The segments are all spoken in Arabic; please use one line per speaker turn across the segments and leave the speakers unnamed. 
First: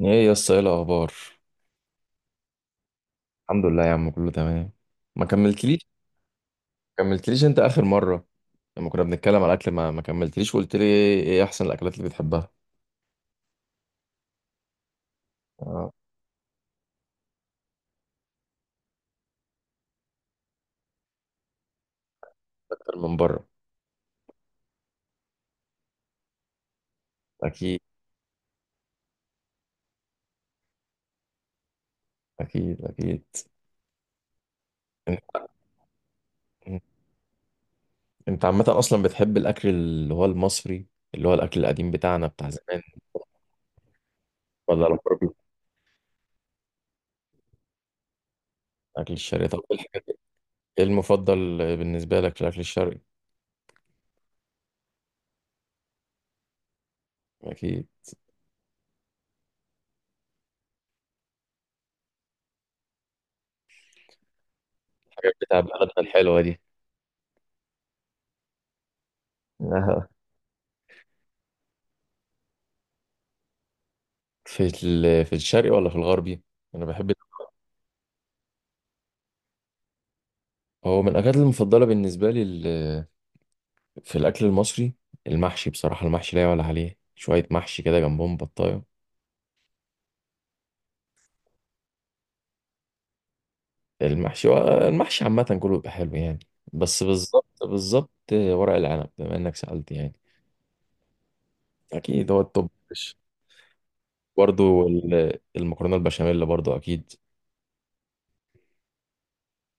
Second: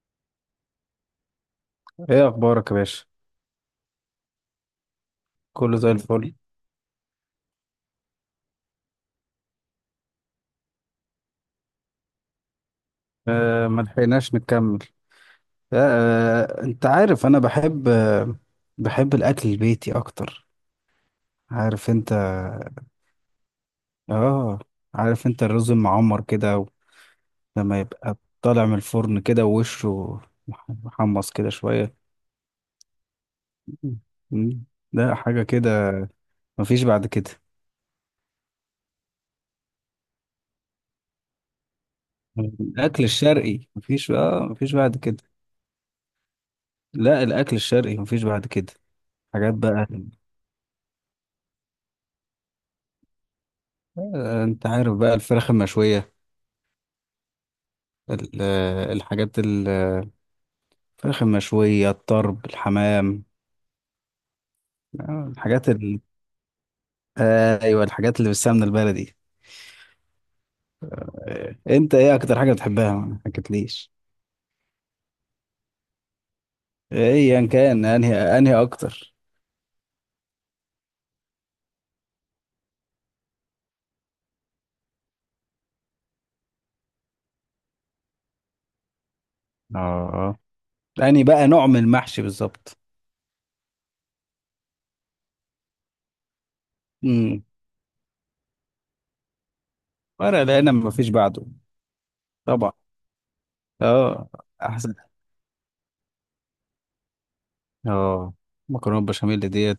ايه يا اسطى، ايه الاخبار؟
ايه اخبارك يا باشا؟
الحمد لله يا عم، كله تمام. ما
كله
كملتليش.
زي الفل.
ما كملتليش انت اخر مره. لما كنا بنتكلم على الاكل، ما كملتليش وقلت لي إيه احسن الاكلات اللي بتحبها.
آه، ما لحقناش نكمل. آه.
آه،
آه، انت عارف، انا بحب الاكل البيتي اكتر. عارف انت.
اكتر من بره.
اه. عارف انت الرز المعمر كده، لما
اكيد،
يبقى طالع من الفرن كده ووشه محمص كده شوية.
اكيد، اكيد.
مم. ده
انت
حاجة كده. مفيش بعد كده.
أنت عامه اصلا بتحب الاكل اللي هو المصري، اللي هو الاكل القديم بتاعنا بتاع زمان.
الأكل الشرقي مفيش
ولا
بعد كده.
الغربي؟
لا، الأكل الشرقي مفيش بعد كده.
الاكل الشرقي،
حاجات
طب ايه
بقى.
الحاجات؟ ايه المفضل بالنسبه لك في الاكل الشرقي؟
آه، انت عارف بقى الفراخ المشوية.
اكيد.
ال- الحاجات ال- الفراخ المشوية، الطرب، الحمام.
الحاجات بتاع
الحاجات
بلدنا
ال...
الحلوه دي.
ايوه، الحاجات اللي بالسمنة البلدي.
آه.
آه، انت ايه اكتر حاجة بتحبها؟ ما حكيتليش.
في الشرقي ولا في الغربي؟ انا بحب.
ايا كان انهي اكتر.
هو من الأكلات المفضلة بالنسبة لي في الأكل المصري. المحشي بصراحة، المحشي لا يعلى عليه، شوية محشي كده جنبهم بطاية.
اه، انهي بقى نوع من المحشي بالظبط.
المحشي. المحشي عامة كله بيبقى حلو يعني. بس
امم.
بالظبط بالظبط، ورق العنب بما إنك سألت يعني.
ورق العنب مفيش بعده.
أكيد هو التوب.
طبعا. اه.
برضه.
احسن.
المكرونة البشاميل برضه أكيد.
اه. مكرونه بشاميل ديت،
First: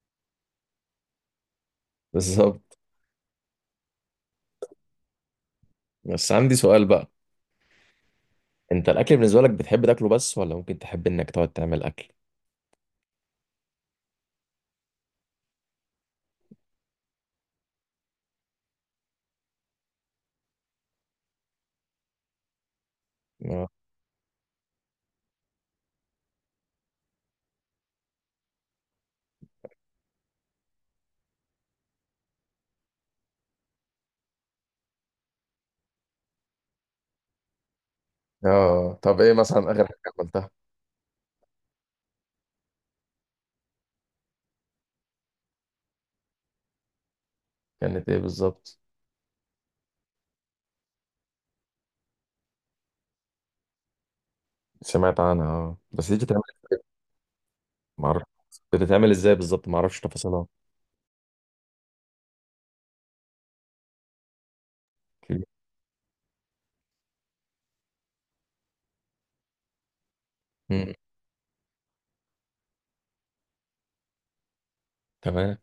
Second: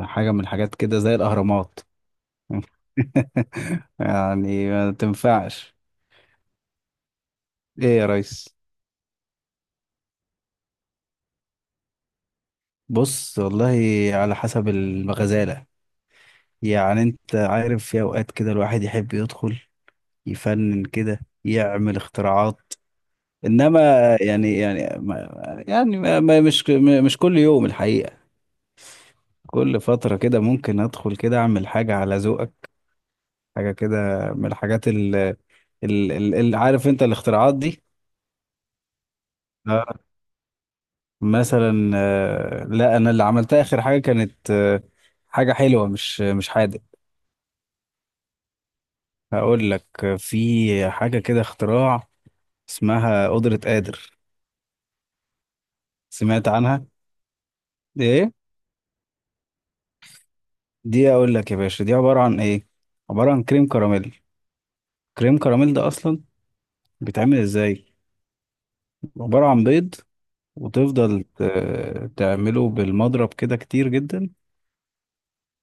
حاجه من الحاجات كده زي الاهرامات.
بالظبط.
يعني ما تنفعش.
بس عندي سؤال بقى.
ايه يا ريس؟
أنت الأكل بالنسبة لك بتحب تاكله بس ولا ممكن تحب إنك تقعد تعمل أكل؟
بص والله، على حسب الغزالة. يعني انت عارف، في اوقات كده الواحد يحب يدخل يفنن كده، يعمل اختراعات.
آه.
انما، يعني يعني ما يعني ما ما- مش ما- مش كل يوم الحقيقة. كل فترة كده ممكن ادخل كده اعمل حاجة على ذوقك، حاجة كده، من الحاجات اللي، عارف انت، الاختراعات دي.
آه، طب إيه مثلا
آه.
آخر حاجة عملتها؟
مثلا، لا، انا اللي عملتها اخر حاجة كانت، حاجة حلوة، مش حادق.
كانت إيه بالظبط؟
هقول لك. في حاجة كده اختراع، اسمها قدرة قادر.
سمعت عنها، اه بس دي بتتعمل.
سمعت عنها. دي
معرفش.
ايه؟
بتتعمل ازاي بالظبط، معرفش تفاصيلها.
دي اقول لك يا باشا دي عبارة عن ايه. عبارة عن كريم كراميل. كريم كراميل ده اصلا بيتعمل ازاي؟ عبارة عن بيض،
مم.
وتفضل تعمله بالمضرب كده كتير جدا.
تمام.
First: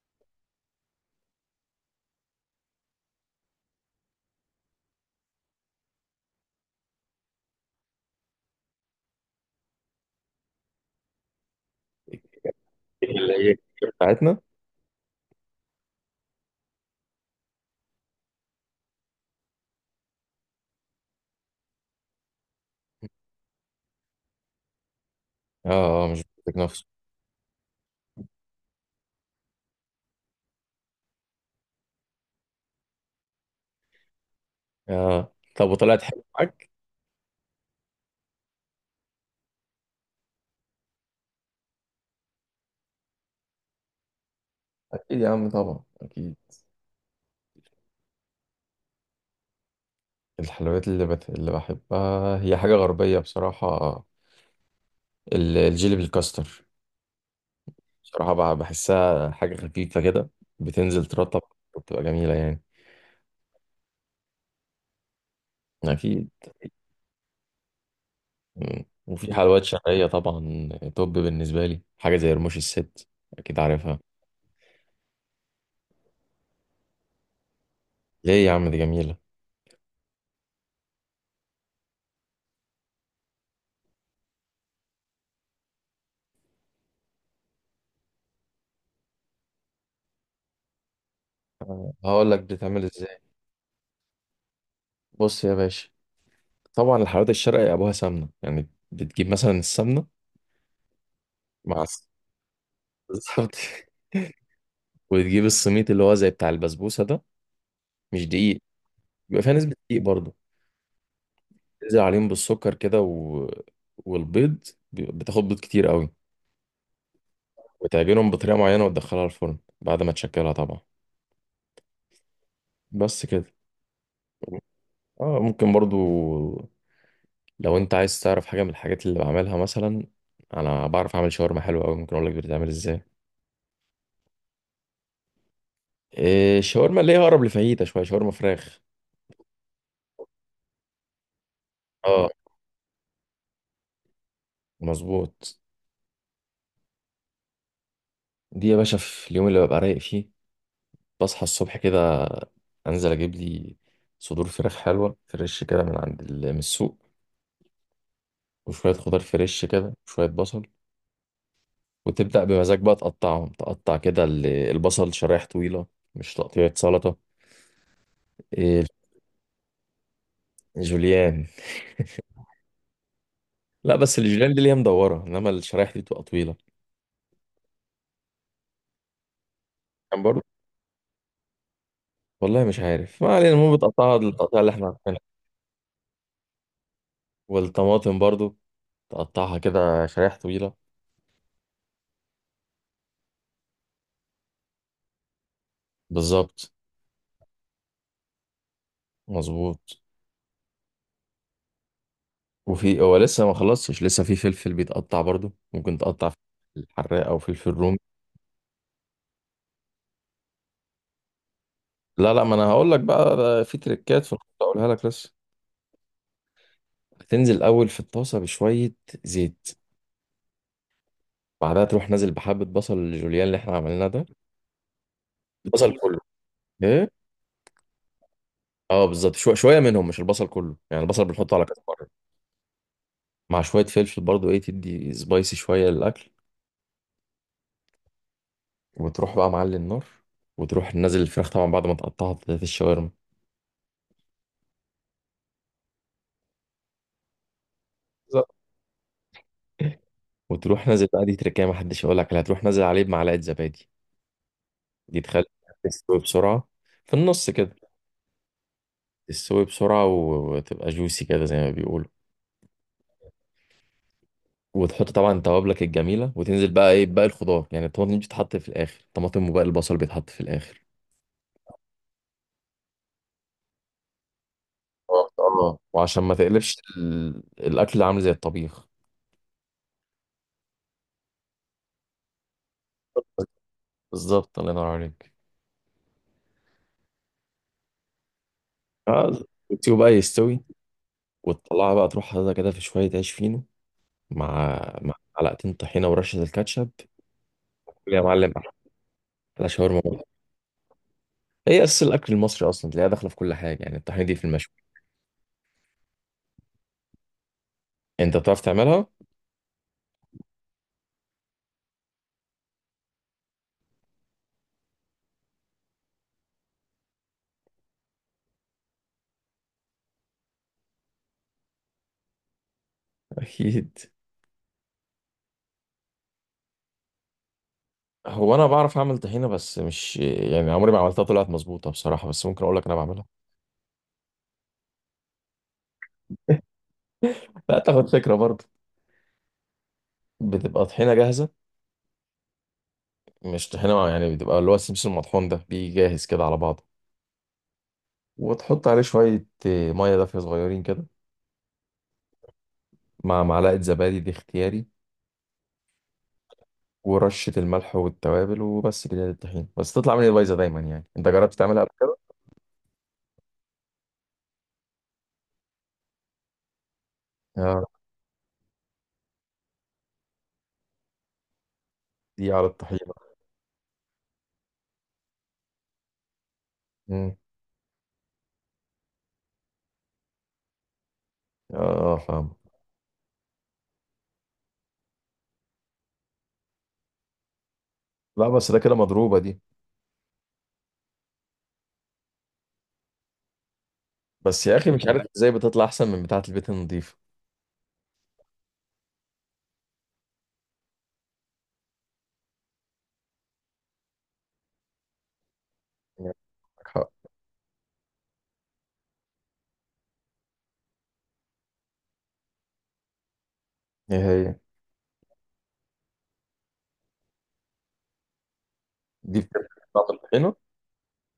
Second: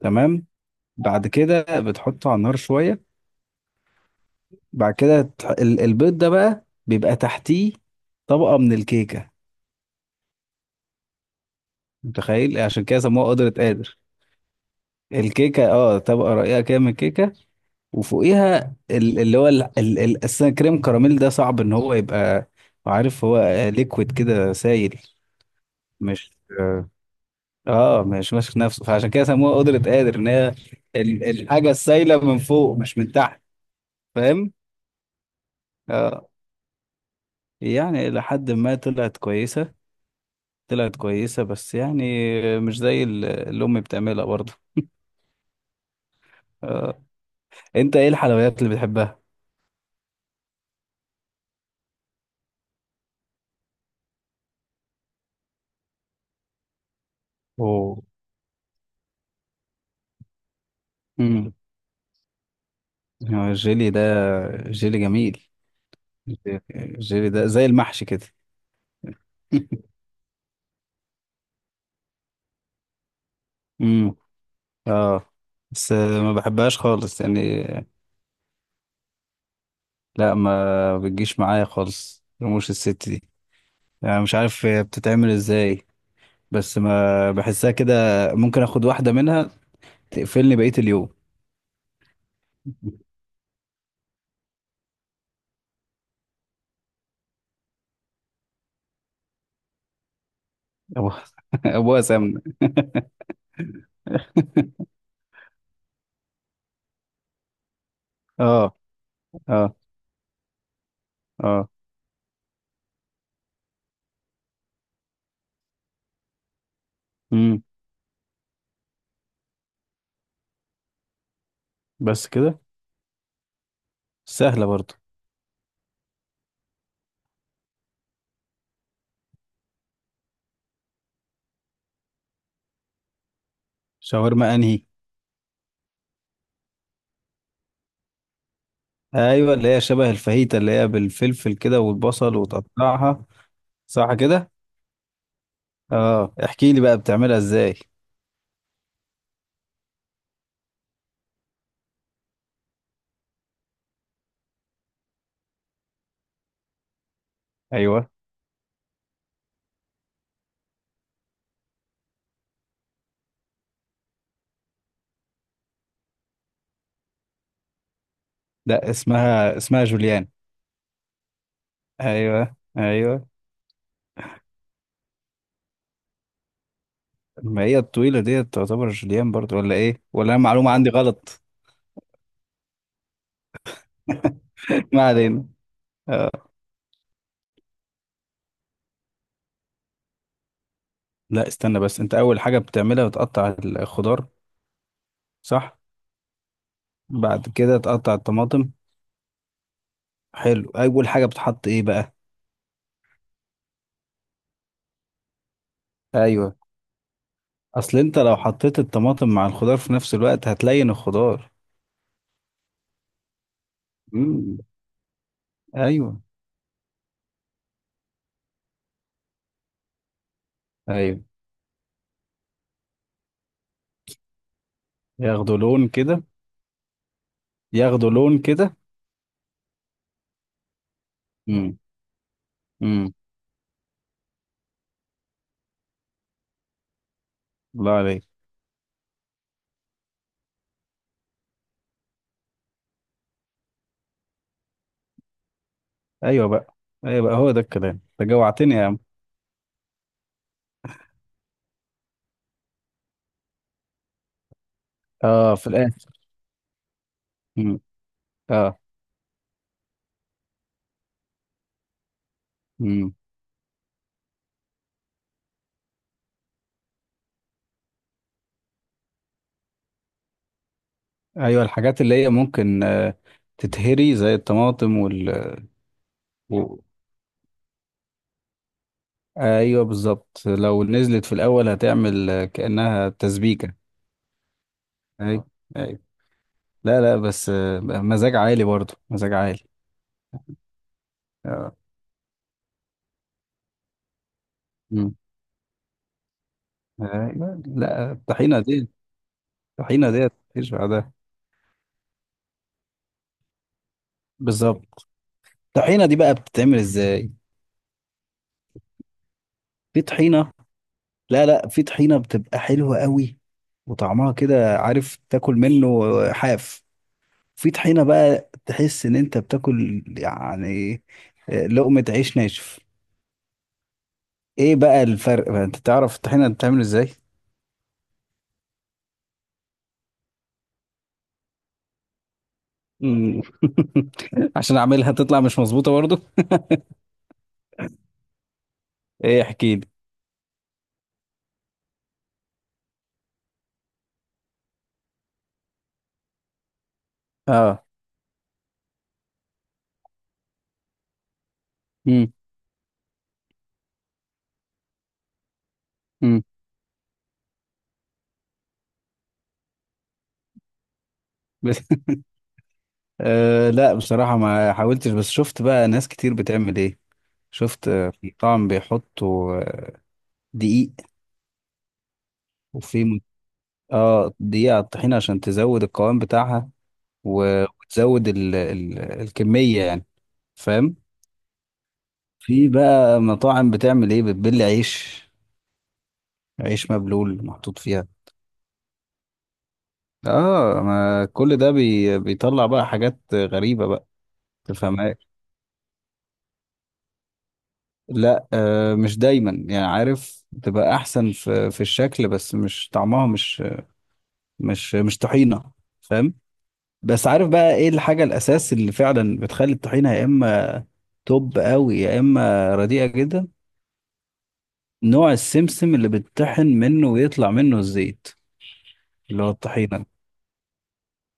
تمام. بعد كده بتحطه على النار شوية. بعد كده البيض ده بقى بيبقى تحتيه طبقة من الكيكة، متخيل؟ عشان كده سموها
اللي
قدرة
هي
قادر.
بتاعتنا.
الكيكة، اه، طبقة رقيقة كده من الكيكة، وفوقيها ال- اللي هو ال- ال- ال- أساسا، كريم كراميل ده صعب ان هو يبقى، عارف، هو ليكويد كده، سايل،
اه، اه، مش
مش
بتاعتك نفسه.
اه آه، مش ماسك نفسه، فعشان كده سموها قدرة قادر، ان هي الحاجة السايلة من فوق، مش من تحت. فاهم؟
اه، طب وطلعت حلوه
اه.
معاك؟
يعني الى حد ما طلعت كويسة. طلعت كويسة بس يعني، مش زي اللي امي بتعملها برضه.
اكيد يا عم طبعا اكيد.
آه. انت ايه الحلويات اللي بتحبها؟
الحلويات اللي بحبها هي حاجه غربيه بصراحه. الجيلي بالكاستر.
اوه.
بصراحه بحسها حاجه خفيفه كده. بتنزل ترطب.
امم.
وبتبقى جميله يعني.
الجيلي ده، جيلي جميل.
اكيد.
الجيلي ده زي المحشي كده.
مم. وفي حلويات شرقيه طبعا. توب بالنسبه لي حاجه زي رموش الست. اكيد عارفها.
امم. اه. بس ما بحبهاش خالص يعني.
ليه يا عم؟ دي جميلة.
لا، ما بتجيش معايا خالص رموش الست دي. يعني مش عارف هي بتتعمل ازاي، بس ما بحسها كده. ممكن اخد واحدة منها تقفلني بقية اليوم.
آه، هقول لك بتتعمل ازاي. بص يا باشا. طبعا الحلويات الشرقي ابوها سمنة، يعني بتجيب مثلا السمنة
ابوها.
مع
ابوها
الس-
سمنة.
بالظبط. وتجيب السميط اللي هو زي بتاع البسبوسة ده. مش دقيق.
اه،
بيبقى فيها
اه،
نسبة دقيق برضه.
اه.
تنزل عليهم بالسكر كده و... بتاخد بيض كتير قوي.
امم.
وتعجنهم بطريقة معينة وتدخلها الفرن بعد ما تشكلها طبعا.
بس كده.
بس كده.
سهلة برضو.
اه، ممكن برضو. لو انت عايز تعرف حاجة من الحاجات اللي بعملها مثلا، انا بعرف اعمل شاورما حلوة قوي، ممكن اقول لك بتتعمل ازاي.
شاورما انهي؟
إيه، الشاورما اللي هي اقرب لفاهيتا شويه، شاورما فراخ.
ايوه، اللي هي شبه الفاهيتا، اللي هي بالفلفل كده
اه،
والبصل، وتقطعها. صح كده.
مظبوط.
اه، احكي لي بقى بتعملها ازاي.
دي يا باشا في اليوم اللي ببقى رايق فيه، بصحى الصبح كده، انزل اجيب لي صدور فراخ حلوه فريش كده من السوق،
ايوه.
وشويه خضار فريش كده وشويه بصل. وتبدا بمزاج بقى تقطعهم، تقطع كده البصل شرايح طويله، مش تقطيعه سلطه. إيه،
لا، اسمها جوليان.
جوليان.
ايوه، ايوه.
لا بس الجوليان دي اللي هي مدوره، انما الشرايح دي بتبقى طويله.
ما هي الطويله ديت تعتبر جوليان برضو، ولا ايه؟
كان
ولا
برضه.
انا معلومه عندي غلط.
والله مش عارف، ما علينا، المهم بتقطعها التقطيع اللي احنا
ما
عارفينها.
علينا. آه.
والطماطم برضو، تقطعها كده شرايح طويلة.
لا، استنى بس، انت اول حاجه بتعملها بتقطع الخضار، صح؟
بالظبط.
بعد كده تقطع الطماطم.
مظبوط.
حلو، اول حاجه بتحط ايه بقى؟
وفي هو لسه ما خلصتش، لسه في فلفل بيتقطع برضو، ممكن تقطع
ايوه،
فلفل حراق او فلفل رومي.
اصل انت لو حطيت الطماطم مع الخضار في نفس الوقت هتلين الخضار.
لا لا، ما انا هقول لك بقى، ده في تريكات في الخطة
امم.
اقولها لك لسه.
ايوه،
هتنزل اول في الطاسة بشوية زيت.
ايوه.
بعدها تروح نازل بحبة بصل الجوليان اللي احنا عملناه ده.
ياخدوا لون
البصل كله.
كده.
ايه.
ياخدوا لون كده.
اه بالظبط، شوية شوية منهم، مش البصل كله، يعني البصل بنحطه على كذا مرة،
امم.
مع شوية فلفل برضو ايه، تدي سبايسي شوية للاكل.
الله عليك.
وتروح بقى معلي النار، وتروح نازل الفراخ طبعا بعد ما تقطعها في الشاورما.
ايوه بقى. ايوه بقى، هو ده الكلام، انت
بالظبط.
جوعتني يا عم.
وتروح نازل بقى، دي تركية ما حدش يقول لك عليها، تروح نازل عليه بمعلقة زبادي. دي تخلي
اه، في الاخر.
تستوي بسرعة، في النص كده.
مم. اه.
تستوي بسرعة وتبقى جوسي كده زي ما بيقولوا.
مم.
وتحط طبعا توابلك الجميلة، وتنزل بقى ايه باقي الخضار، يعني الطماطم بتتحط في الآخر، الطماطم وباقي البصل بيتحط في الآخر.
ايوه، الحاجات اللي هي ممكن، آه، تتهري، زي الطماطم
اه،
وال،
آه. وعشان ما تقلبش
و.
الأكل عامل زي الطبيخ.
ايوه بالظبط، لو نزلت في الاول هتعمل، كانها تسبيكه.
بالظبط، الله ينور عليك.
ايوه، ايوه. لا، لا، بس آه، مزاج عالي برضه، مزاج
اه،
عالي.
وتسيبه بقى يستوي.
اه.
وتطلعها بقى، تروح حاططها كده في شوية عيش فينو مع مع
مم.
معلقتين طحينة ورشة الكاتشب.
ايوه.
كل
لا،
يا معلم.
الطحينه دي،
أحلى شاورما
الطحينه دي
بره.
مفيش بعدها.
هي أساس الأكل المصري أصلا، تلاقيها داخلة في كل حاجة، يعني الطحينة دي في المشوي.
بالظبط. الطحينه دي بقى بتتعمل ازاي؟
أنت بتعرف تعملها؟
في طحينه. لا، لا، في طحينة بتبقى حلوة قوي، وطعمها كده، عارف، تاكل منه حاف. في طحينة بقى تحس ان انت بتاكل، يعني، لقمة عيش ناشف.
أكيد.
ايه بقى الفرق بقى؟ انت تعرف الطحينة بتتعمل ازاي؟
هو أنا بعرف أعمل طحينة بس مش يعني، عمري ما عملتها طلعت مظبوطة بصراحة، بس ممكن أقول لك أنا بعملها.
مم. عشان اعملها تطلع مش مظبوطة برضو.
لا، تاخد فكرة برضه.
ايه، احكي لي.
بتبقى طحينة جاهزة، مش طحينة يعني، بتبقى اللي هو السمسم المطحون ده بيجي جاهز كده على بعضه.
اه.
وتحط عليه شوية مية دافية صغيرين كده،
مم.
مع معلقة زبادي دي اختياري،
مم.
ورشة الملح والتوابل وبس كده للطحين. بس تطلع مني بايظة دايما يعني، انت جربت
بس.
تعملها قبل كده؟
آه، لا، بصراحة ما حاولتش، بس شفت بقى ناس كتير بتعمل ايه.
اه،
شفت، في مطعم بيحطوا، دقيق.
دي على الطحين.
وفي، اه، دقيقة على الطحينة عشان تزود القوام بتاعها،
امم.
وتزود ال ال الكمية، يعني، فاهم؟
اه، فاهم.
في بقى مطاعم بتعمل ايه، بتبل عيش، عيش مبلول محطوط فيها.
لا بس ده كده مضروبة دي.
اه، ما كل ده بيطلع بقى حاجات غريبة بقى،
بس يا اخي مش
تفهمها.
عارف ازاي بتطلع احسن من بتاعة البيت النظيفة.
لا، آه، مش دايما يعني، عارف، تبقى احسن في الشكل، بس مش طعمها. مش، مش طحينة. فاهم؟
عندك حق.
بس عارف بقى ايه الحاجة الاساس اللي فعلا بتخلي الطحينة يا اما توب قوي، يا اما رديئه جدا؟
ايه هي.
نوع السمسم اللي بتطحن منه ويطلع منه الزيت،
دي
اللي هو
بتفرق في
الطحينه.
طعم الطحينة.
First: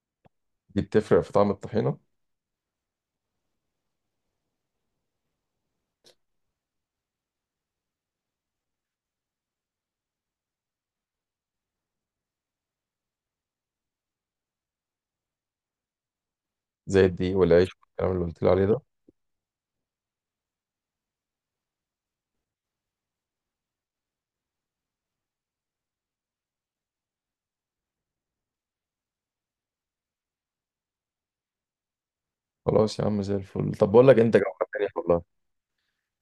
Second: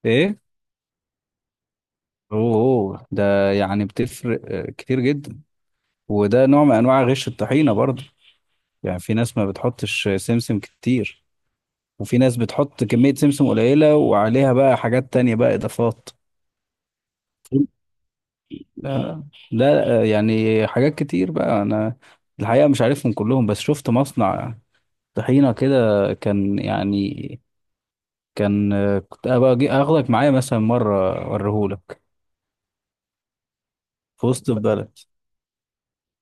ايه.
دي بتفرق في طعم الطحينة.
اوه، أوه، ده يعني بتفرق، كتير جدا. وده نوع من انواع غش الطحينه برضه. يعني في ناس ما بتحطش سمسم كتير، وفي ناس بتحط كميه سمسم قليله وعليها بقى حاجات تانية، بقى اضافات.
زي الدقيق والعيش والكلام اللي قلت لي عليه ده.
لا، لا، يعني حاجات كتير بقى، انا الحقيقه مش عارفهم كلهم، بس شفت مصنع طحينه كده، كان يعني. كان، كنت ابقى اجي اخدك معايا مثلا مره، اوريهولك.
خلاص يا عم زي الفل، طب بقول لك إيه،
في
انت
وسط
جوعتني
البلد.
والله،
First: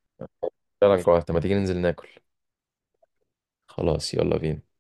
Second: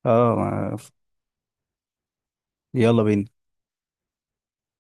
اه.
فعلا جوعت، ما تيجي ننزل ناكل.
يلا بينا.
خلاص يلا بينا.